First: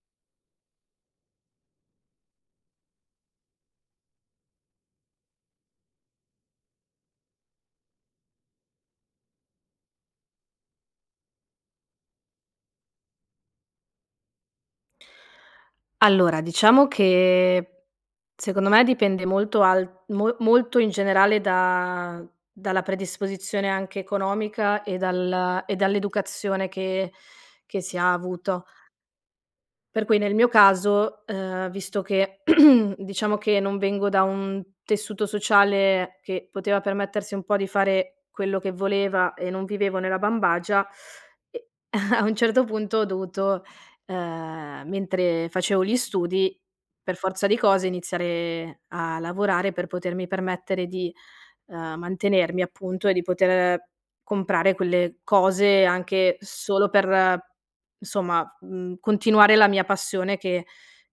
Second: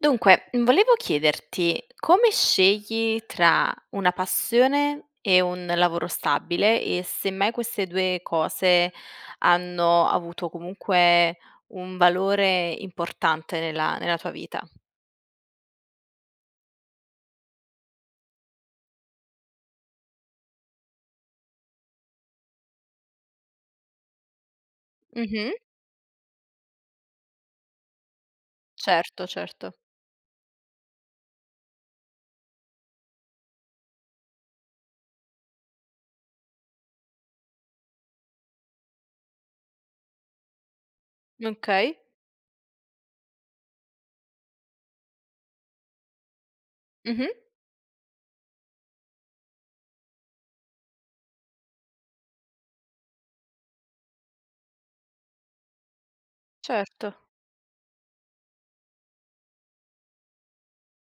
Dunque, volevo chiederti come scegli tra una passione e un lavoro stabile e se mai queste 2 cose hanno avuto comunque un valore importante nella nella tua vita? Allora, diciamo che secondo me dipende molto al mo molto in generale da dalla predisposizione anche economica e Mh-mh. dal e dall'educazione che che si ha avuto. Certo, certo. Per cui nel mio caso, uhm, visto che, diciamo che non vengo da un tessuto sociale che poteva permettersi un po' di fare quello che voleva, e non vivevo nella bambagia, e Okay. a un certo punto ho dovuto, ehm, mentre facevo gli studi, per Mh-mh. forza di cose, iniziare a lavorare per potermi permettere di, uhm, mantenermi appunto, e di poter comprare quelle cose, anche solo Certo. per, insomma, mhmm, continuare la mia passione che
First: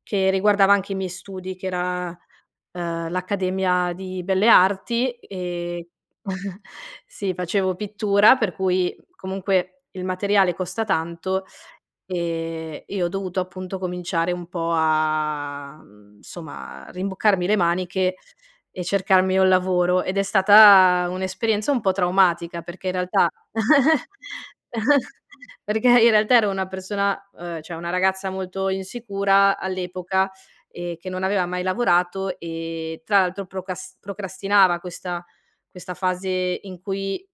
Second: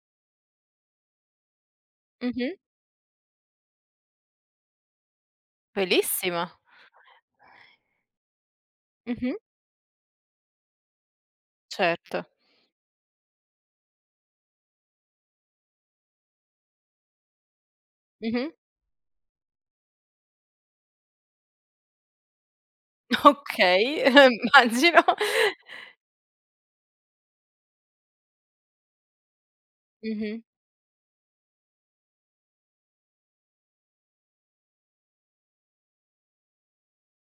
che riguardava anche i miei studi, che era, Mh-mh. uhm, l'accademia di belle arti e Bellissima. sì facevo pittura per cui Mh-mh. comunque il materiale costa tanto, Certo. ehm, e ho dovuto appunto cominciare un po' a mhmm, somma, a rimboccarmi le maniche Mh-mh. e cercarmi un lavoro ed è stata un'esperienza un po' traumatica. Perché in realtà Okay, uhm, immagino. perché in realtà ero una persona, uhm, cioè una ragazza molto insicura all'epoca, Mh-mh. ehm, che non aveva mai lavorato e tra l'altro procas procrastinava questa questa fase in cui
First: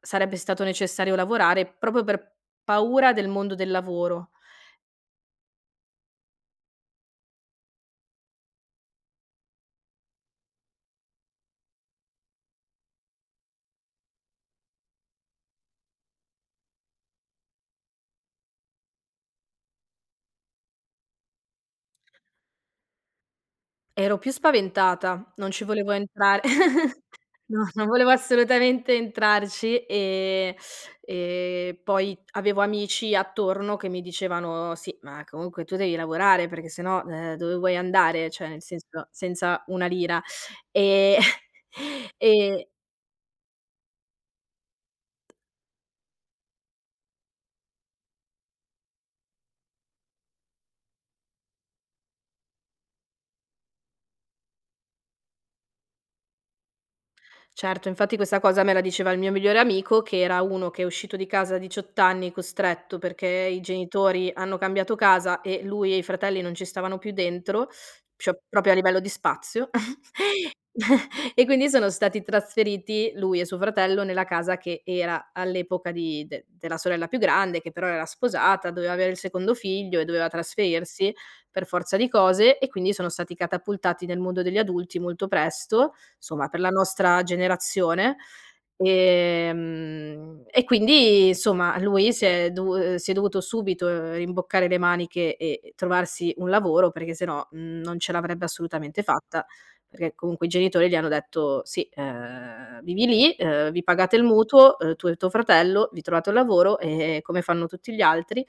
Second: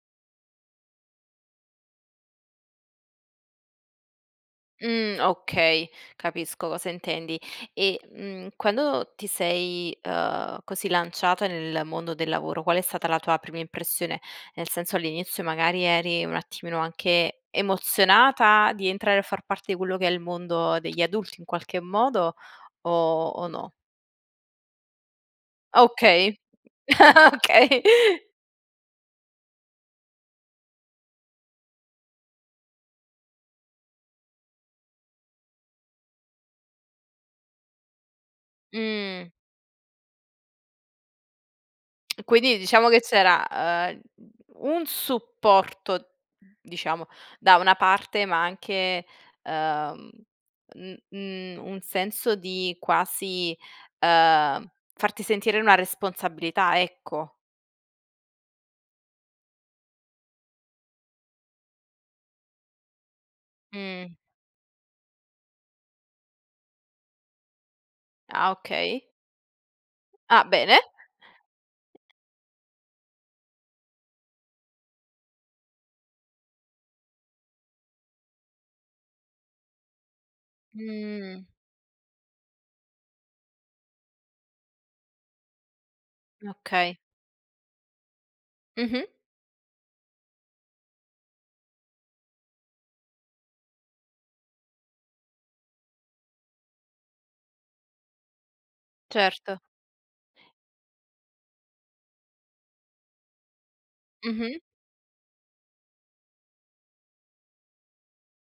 sarebbe stato necessario lavorare, proprio per paura del mondo del lavoro. Mh, okay capisco cosa intendi e, mhmm, quando ti sei, uhm, così lanciata nel mondo del lavoro, qual è stata la tua prima impressione? Nel senso, all'inizio magari eri un attimino anche emozionata di entrare a far parte di quello che è il mondo degli adulti in qualche modo o o no? Ero più spaventata. Non ci volevo Okay. entrar no, Okay. non volevo assolutamente entrarci e e poi avevo amici attorno che mi dicevano: "Sì ma comunque tu devi lavorare perché se no, ehm, dove vuoi andare? Cioè, nel senso, Mh. senza una lira", e E quindi e diciamo che c'era, uhm, un supporto diciamo, da una parte ma anche, uhm, mhmm, mhmm, un senso di quasi, uhm, farti sentire una responsabilità, ecco. Certo, infatti questa cosa me la diceva il mio migliore amico, che era uno che è uscito di casa a 18 anni costretto, perché i Mh. genitori hanno cambiato casa e lui e i fratelli non ci stavano più dentro, cio Ah proprio a livello okay. di spazio Ah bene. e quindi sono stati trasferiti, lui e suo fratello, nella casa che era all'epoca di de della sorella più grande che però era sposata, doveva avere il secondo figlio e doveva trasferirsi Mh. per forza di cose e quindi sono stati catapultati nel mondo degli adulti molto presto, somma, per la Okay. nostra generazione. Mh-mh. Ehm, e quindi somma lui si è dovu si è dovuto subito rimboccare le maniche e trovarsi un lavoro, perché se no, mhmm, non ce l'avrebbe assolutamente fatta. Certo. Perché comunque i genitori gli hanno detto: "Sì, ehm, vivi lì, ehm, vi pagate il Mh-mh. mutuo, uhm, tu e tuo fratello, vi trovate un lavoro, ehm, come fanno tutti gli altri",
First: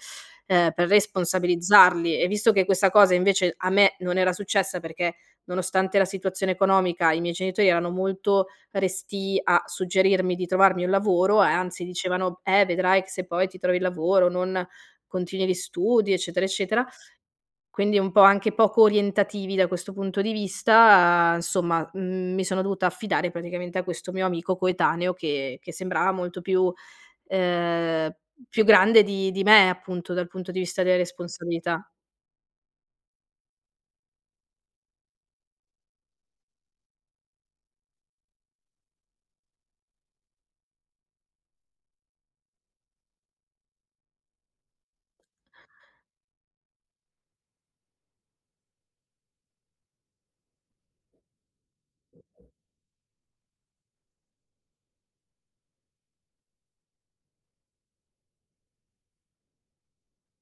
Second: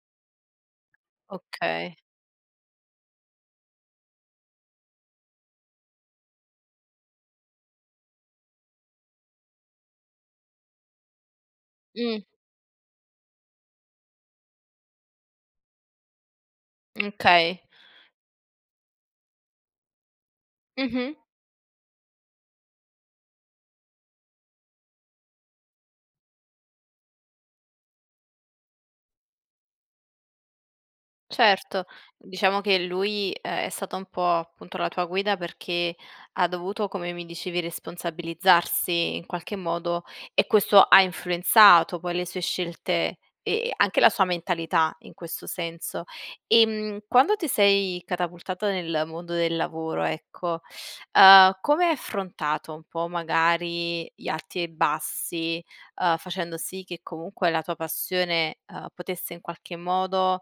ehm, per Okay. responsabilizzarli e visto che questa cosa invece a me non era successa, perché nonostante la situazione economica i miei genitori erano molto restii a suggerirmi di trovarmi un lavoro e anzi, Mh. dicevano: "Eh, vedrai che se poi ti trovi il lavoro non continui gli studi", eccetera, eccetera. Mh okay. Quindi un po' anche poco orientativi da questo punto di Mh-mh. vista, insomma, mhmm, mi sono dovuta affidare praticamente a questo mio amico coetaneo che che sembrava molto più ehm, più grande di di me appunto, dal punto di vista delle Certo, responsabilità. diciamo che lui è stata un po' appunto la tua guida, perché ha dovuto, come mi dicevi, responsabilizzarsi in qualche modo e questo ha influenzato poi le sue scelte e anche la sua mentalità in questo senso. Ehm, quando ti sei catapultata nel mondo del lavoro, ecco, uhm, come hai affrontato, un po', magari gli arti e i bassi, ehm, facendo sì che comunque la tua passione, uhm, potesse in qualche modo,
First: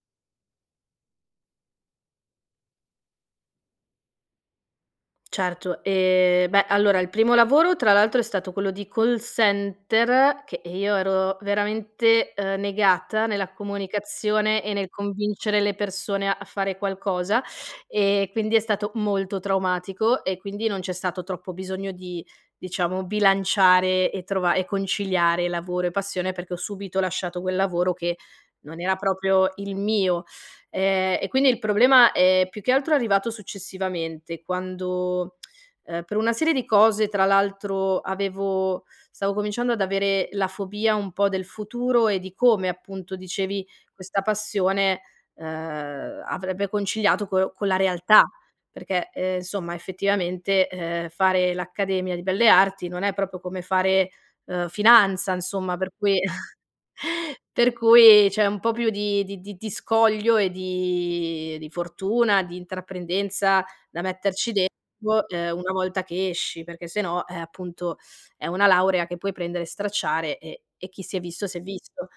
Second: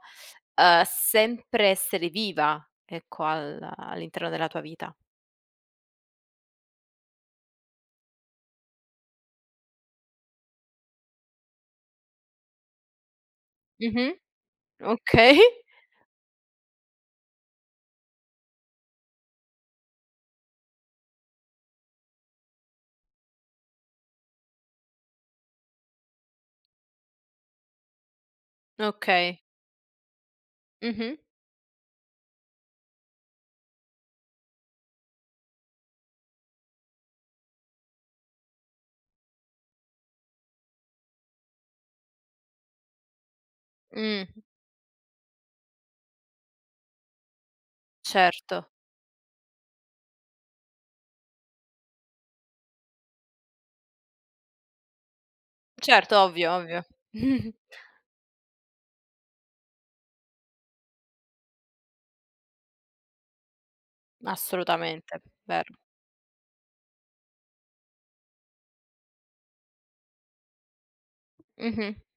uhm, sempre essere viva, ecco al all'interno della tua vita? Certo. Ehm, beh allora il primo lavoro tra l'altro è stato quello di call center, che, ehm, io ero veramente, ehm, negata nella Mh-mh comunicazione e nel okay. convincere le persone a fare qualcosa e quindi è stato molto traumatico e quindi non c'è stato troppo bisogno di, diciamo bilanciare e trova e conciliare lavoro e passione, perché ho subito lasciato quel lavoro che non era Okay. proprio il mio. Ehm, Mh-mh. e quindi il problema è più che altro arrivato successivamente, quando, ehm, per una serie di cose, tra l'altro avevo stavo cominciando ad avere la fobia un po' del futuro e di come appunto dicevi questa Mh. passione, uhm, avrebbe conciliato co con la realtà. Certo. Perché, ehm, insomma effettivamente, ehm, fare l'accademia di belle arti non è proprio come fare, uhm, finanza insomma per Certo, cui ovvio, ovvio. per cui c'è un po' più di di di di scoglio e di di fortuna, di intraprendenza da Ma metterci assolutamente, dentro, ehm, ver una volta che esci, perché sennò, eh, appunto è una laurea che puoi prendere e stracciare e e chi si è visto s'è Mh-mh. visto,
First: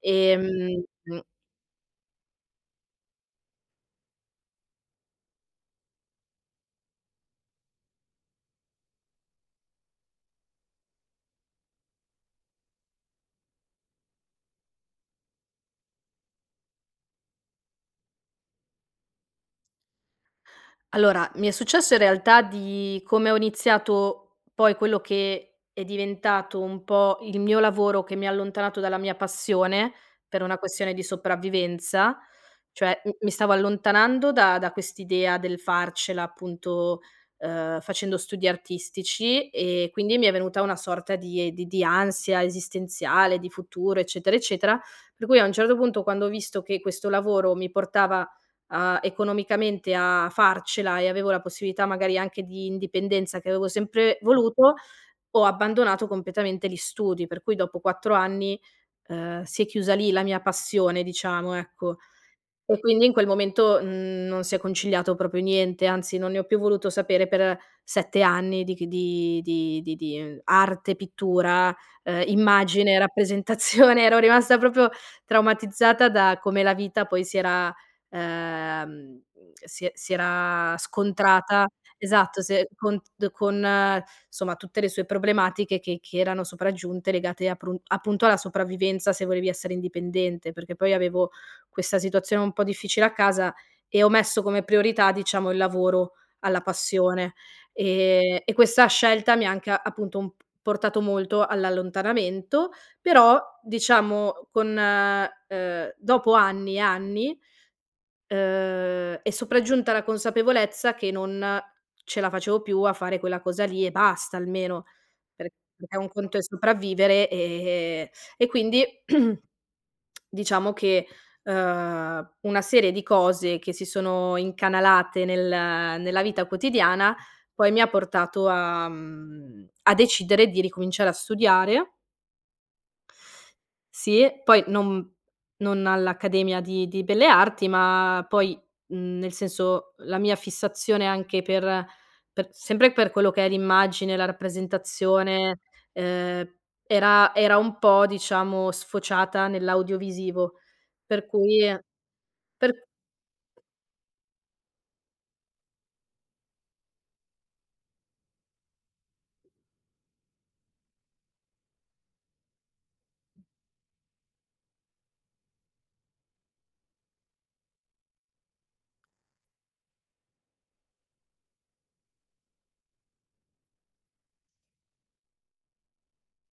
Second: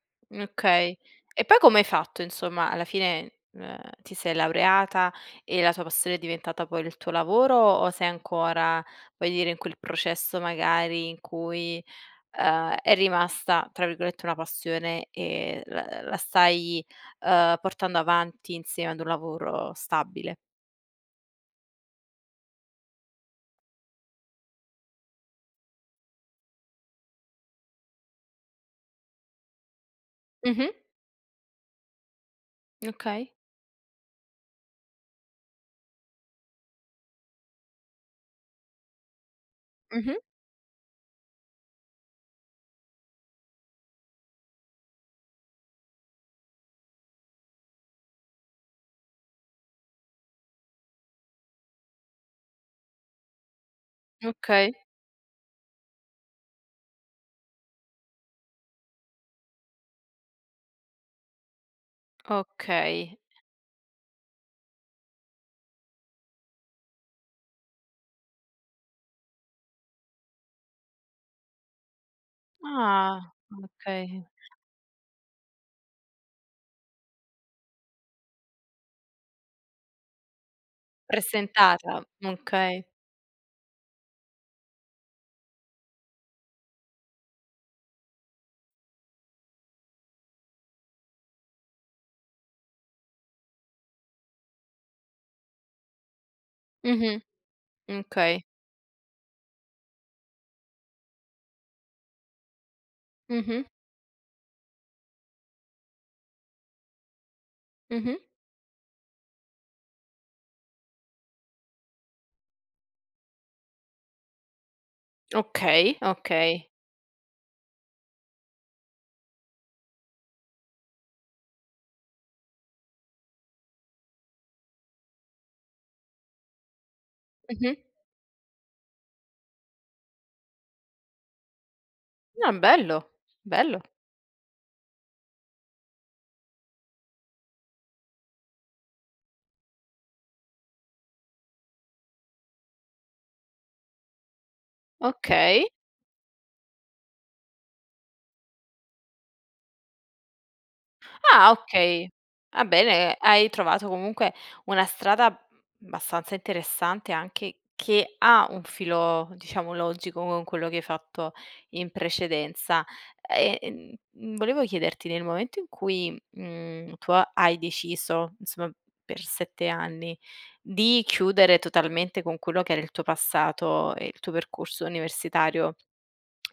ehm Okay. E poi come hai fatto, insomma alla fine, uhm, ti sei laureata e la tua passione è diventata poi il tuo lavoro o sei ancora, voglio dire, in quel processo magari in cui, uhm, è rimasta tra virgolette, "una passione" e la l la stai, uhm, portando avanti insieme ad un lavoro stabile? Allora, mi è successo in realtà di, come ho iniziato poi quello che è diventato un po' il mio lavoro, che mi ha allontanato dalla mia passione, per una Mh-mh. questione di sopravvivenza cioè m mi Okay. stavo allontanando da da quest'idea del farcela, appunto, ehm, facendo studi artistici e quindi Mh-mh. mi è venuta una sorta di di di ansia esistenziale, di futuro, eccetera, eccetera. Per cui a un certo punto, quando ho visto che questo lavoro mi portava a economicamente a farcela e avevo la possibilità magari anche di indipendenza, che avevo sempre Okay. voluto, ho abbandonato completamente gli studi. Per cui dopo 4 anni, ehm, si è chiusa lì la mia passione diciamo, ecco. E quindi in Okay. quel momento, mhmm, non si è conciliato proprio niente, anzi non ne ho più voluto sapere per 7 anni di c di di di di arte, pittura, ehm, immagine, Ah rappresentazione. Ero okay! rimasta proprio traumatizzata da come la vita poi si era, ehm, si e si era scontrata, Presentata, esatto se okay. con d con, somma, tutte le sue problematiche che che erano sopraggiunte legate aprun appunto alla sopravvivenza, se volevi essere indipendente. Perché poi avevo questa situazione un po' difficile a casa e ho messo come priorità, diciamo, il lavoro alla Mh-mh. passione. Ehm, Okay. e questa scelta mi ha anche appunto un p portato molto all'allontanamento. Però Mh-mh. diciamo con, uhm, dopo anni e anni, Mh-mh. uhm, è sopraggiunta la consapevolezza che non ce la facevo più a fare quella cosa lì e basta, almeno, per perché Okay, un conto è okay. sopravvivere, ehm e quindi diciamo che, ehm, una serie di cose che si sono incanalate nel nella vita quotidiana poi Mh-mh. mi ha portato a mhmm, a decidere di ricominciare a studiare Ah bello. Bello. sì, poi non non all'accademia di di belle arti ma poi, mhmm, nel senso, la mia fissazione anche per per sempre per quello che è l'immagine, la rappresentazione, Okay. ehm, era era un po', diciamo sfociata nell'audiovisivo. Per Ah cui okay, va per bene, hai trovato comunque una strada, mhmm, abbastanza interessante anche che ha un filo diciamo logico con quello che hai fatto in precedenza. E, mhmm, volevo chiederti, nel momento in cui, mhmm, tu ha hai deciso, insomma per 7 anni, di chiudere totalmente con quello che era il tuo passato e il tuo percorso universitario,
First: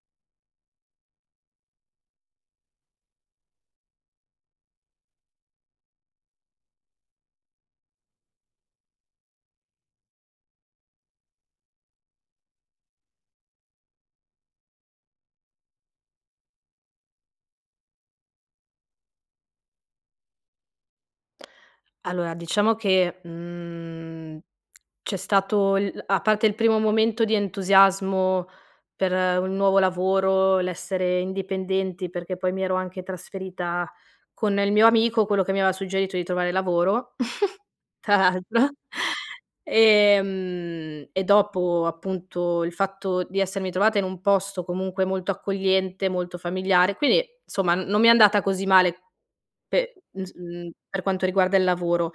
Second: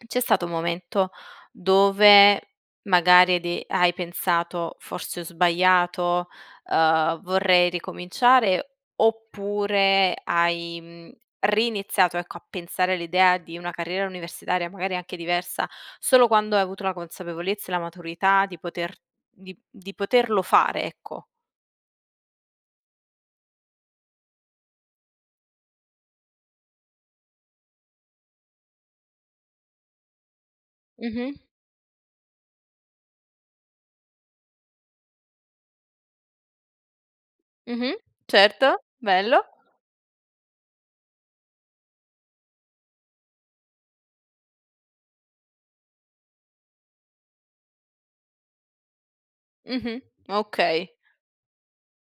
c'è stato un momento dove magari hai de hai pensato: "Forse ho sbagliato, ehm, vorrei ricominciare", oppure hai, mhmm, riniziato ecco, a pensare all'idea di una carriera universitaria magari anche diversa, solo quando hai avuto la consapevolezza e la maturità di poter di di poterlo fare, ecco. Allora, diciamo che, mhmm, c'è stato il a parte il primo momento di entusiasmo per un nuovo lavoro, l'essere Mh-mh. indipendenti, perché poi mi ero anche trasferita con il mio amico, quello che mi aveva suggerito di trovare lavoro, Mh-mh. tra l'altro, Certo. Bello. ehm, e dopo appunto il fatto di essermi trovata in un posto comunque molto accogliente, molto familiare. Quindi insomma, n non mi è andata così male Mh-mh, pe ins mhmm, okay. per quanto riguarda il lavoro.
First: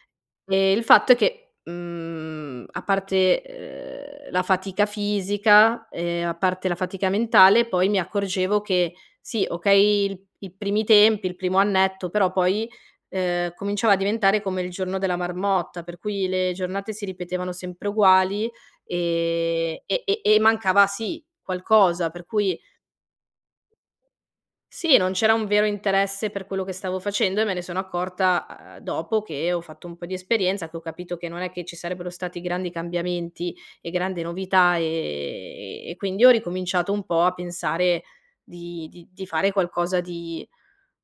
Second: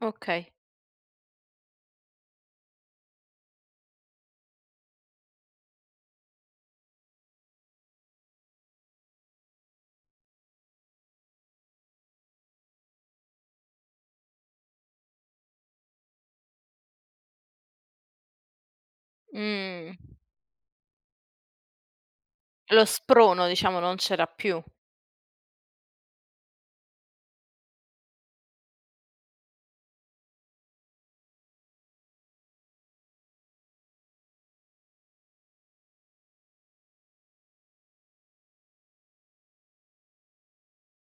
Okay. Uhm, il fatto è che, mhmm, a parte, ehm, la fatica fisica e a parte la fatica mentale poi mi accorgevo che, sì okay il i primi tempi, il primo annetto, però poi, ehm, cominciava a diventare come il giorno della marmotta, per cui le giornate si ripetevano sempre uguali, ehm, Mh. e e e mancava sì, qualcosa, per cui Lo sprono, diciamo non c'era più. Sì, non c'era un vero interesse per quello che stavo facendo e me ne sono accorta, uhm, dopo che ho fatto un po' di esperienza, che ho capito che non è che ci sarebbero stati grandi cambiamenti e grande novità, ehm, e quindi ho ricominciato un po' a pensare di di di fare qualcosa di,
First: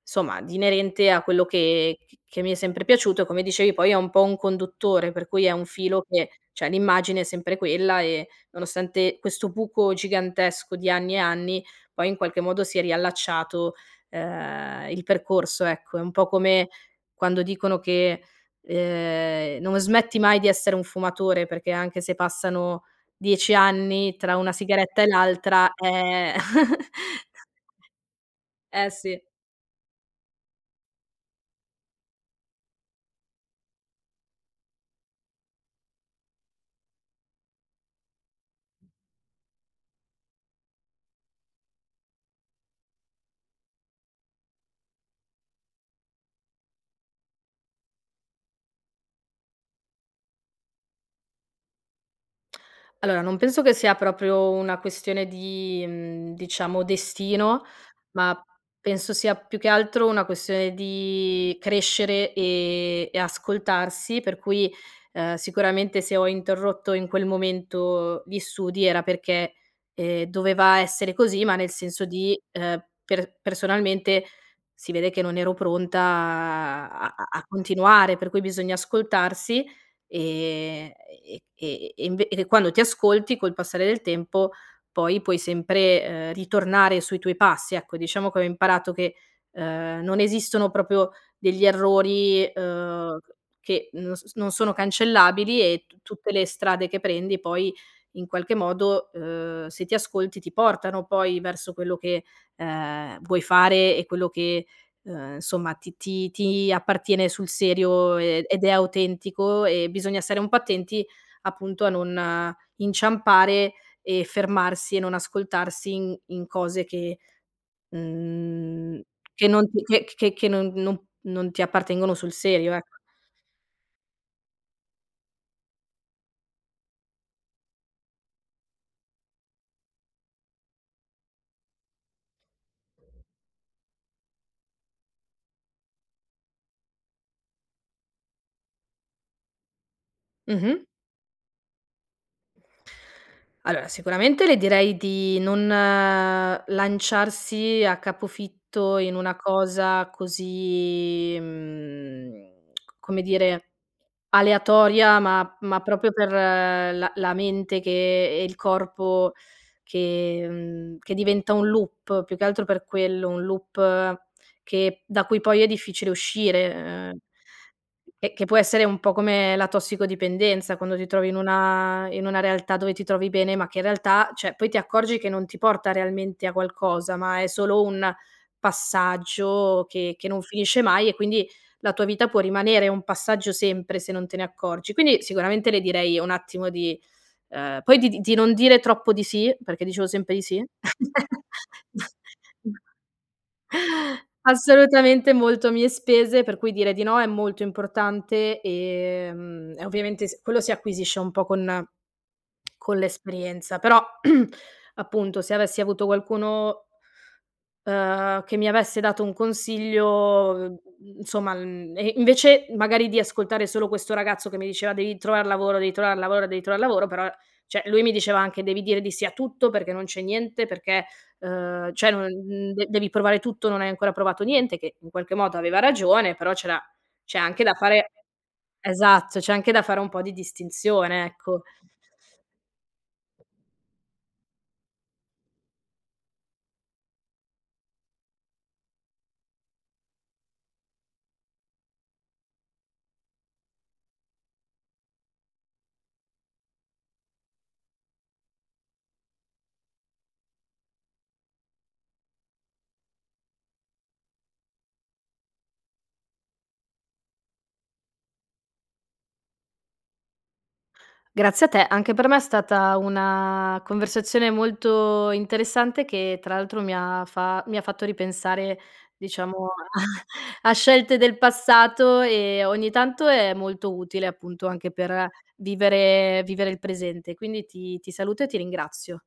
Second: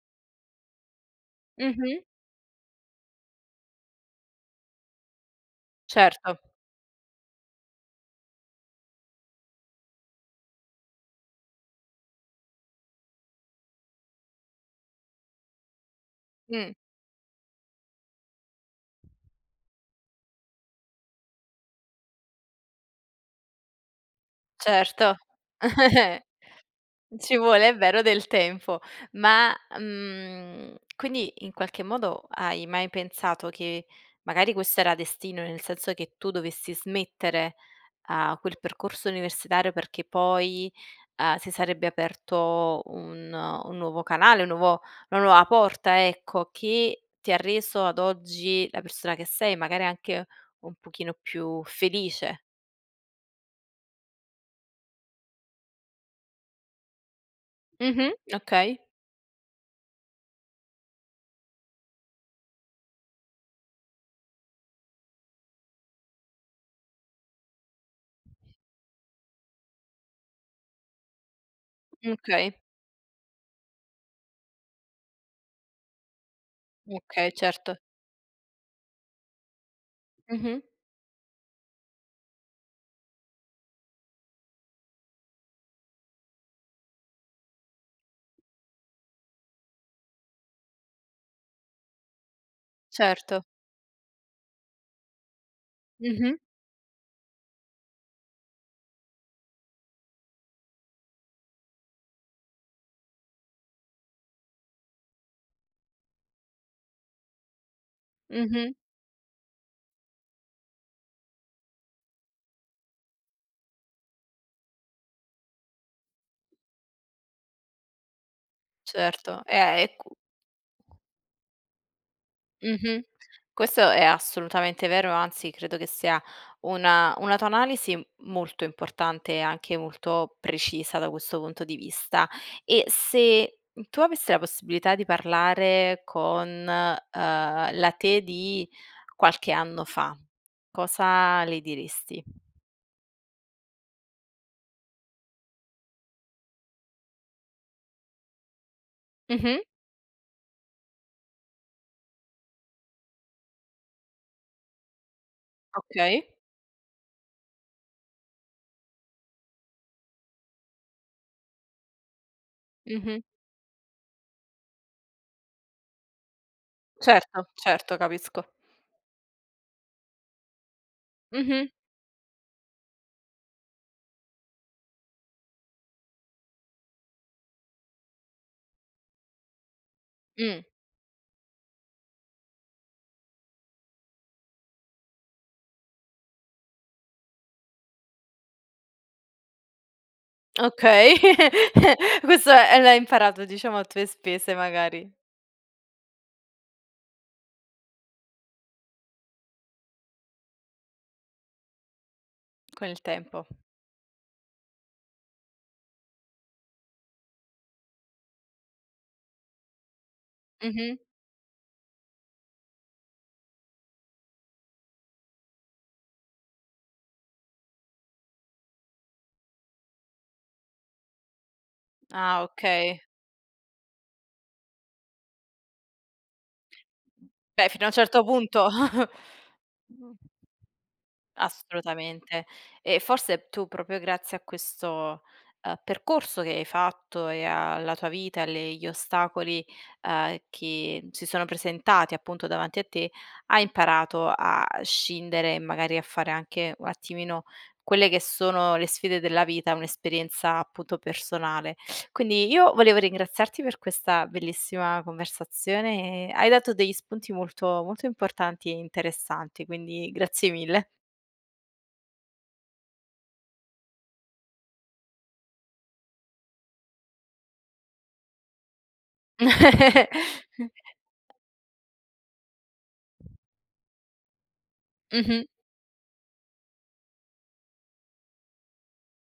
somma di inerente a quello che Mh-mh. c che mi è sempre piaciuto e come dicevi poi è un po' un conduttore, per cui è un filo che, Certo. cioè, l'immagine è sempre quella e nonostante questo buco gigantesco di anni e anni, poi in qualche modo si è riallacciato, ehm, il percorso, ecco. È un po' come Mh. quando dicono che, ehm, non smetti mai di essere un fumatore, perché anche se passano 10 anni, tra una sigaretta e Certo. l'altra, ehm Ci vuole, è vero, del tempo. Eh sì. Ma, mhmm, quindi in qualche modo hai mai pensato che magari questo era destino, nel senso che tu dovessi smettere a quel percorso universitario perché poi, uhm, si sarebbe aperto un un nuovo canale un nuovo una nuova porta ecco, che ti ha reso ad oggi la persona che sei, magari anche un pochino più felice. Allora, non penso che sia proprio una questione di, mhmm, diciamo destino, Mh-mh. ma Okay. penso sia più che altro una questione di crescere e e ascoltarsi. Per cui, ehm, sicuramente se ho interrotto in quel momento gli studi era perché, ehm, doveva essere così ma nel senso di, Okay. ehm, per personalmente si vede che non ero pronta a a Okay a certo. continuare, per cui bisogna ascoltarsi Mh-mh. e e e e inve e quando ti ascolti, col passare del tempo, poi puoi sempre, ehm, ritornare sui tuoi passi ecco. Diciamo che ho imparato che, ehm, non esistono proprio degli errori, ehm, Certo. che non s non sono cancellabili e tu tutte Mh-mh. le strade che prendi poi in qualche modo, ehm, se ti ascolti ti portano poi verso quello che, ehm, vuoi fare e quello che, ehm, insomma ti ti ti appartiene sul serio, ehm, ed è Mh-mh. autentico e bisogna stare un po' attenti appunto a non inciampare e fermarsi e non ascoltarsi in in cose che, mhmm, Certo. che non Eh è cu che che no non non ti appartengono sul serio, ecco. Mh-mh. Questo è assolutamente vero, anzi credo che sia una una tua analisi molto importante e anche molto precisa da questo punto di vista. E se tu avessi la possibilità di parlare con, ehm, la te di qualche anno fa. Mh-mh. Cosa le diresti? Allora, sicuramente le direi di non lanciarsi a capofitto in una Mh-mh. cosa così, mhmm, come dire, aleatoria, ma ma proprio Okay. per la la mente che e il corpo che, mhmm, che diventa un loop più che altro per Mh-mh. quello, un loop che da cui poi è difficile uscire, uhm Certo, certo, e capisco. che può essere un po' come la tossicodipendenza, quando ti trovi in Mh-mh. una in una realtà dove ti trovi bene ma che in realtà, cioè, poi ti accorgi che non ti porta realmente a qualcosa ma è solo un passaggio che che non Mh. finisce mai e quindi la tua vita può rimanere un passaggio sempre, se non te ne accorgi. Quindi sicuramente le direi un attimo di, uhm, poi di di di non dire troppo di sì, perché dicevo sempre di sì. Okay, questo è l'hai imparato, diciamo a tue spese magari. Assolutamente, molto a mie spese. Per cui dire di no è molto importante, ehm, e ovviamente s quello si acquisisce un po' con Con con il tempo. l'esperienza però, appunto se avessi avuto qualcuno uhm, che mi avesse dato un consiglio, Mh-mh. insomma mhmm, e invece magari di ascoltare solo questo ragazzo che mi diceva: "Devi trovar lavoro, devi trovar lavoro, devi trovar lavoro", però, cioè lui mi diceva anche: "Devi dire di sì a tutto, perché non c'è niente, perché, ehm, cioè non Ah de okay. devi provare tutto, non hai ancora provato niente", che in qualche modo aveva ragione, però c'era c'è anche Beh, da fino a un fare certo punto. esatto, c'è anche da fare un Mh. po' di distinzione, ecco. Assolutamente. E forse tu proprio grazie a questo, ehm, percorso che hai fatto e alla tua vita, e alle gli ostacoli, uhm, che si sono presentati appunto davanti a te hai imparato a scindere, magari a fare anche un attimino quelle che sono le sfide della vita, un'esperienza appunto personale. Quindi io volevo ringraziarti per questa bellissima conversazione. Hai dato degli spunti molto, molto importanti e interessanti, quindi grazie mille. Grazie a te, anche per me è stata una conversazione molto interessante, che tra l'altro mi ha fa mi ha fatto ripensare diciamo a a scelte del passato e ogni tanto è molto utile, appunto, anche per Mh-mh. vivere vivere il presente, quindi ti ti saluto e ti ringrazio.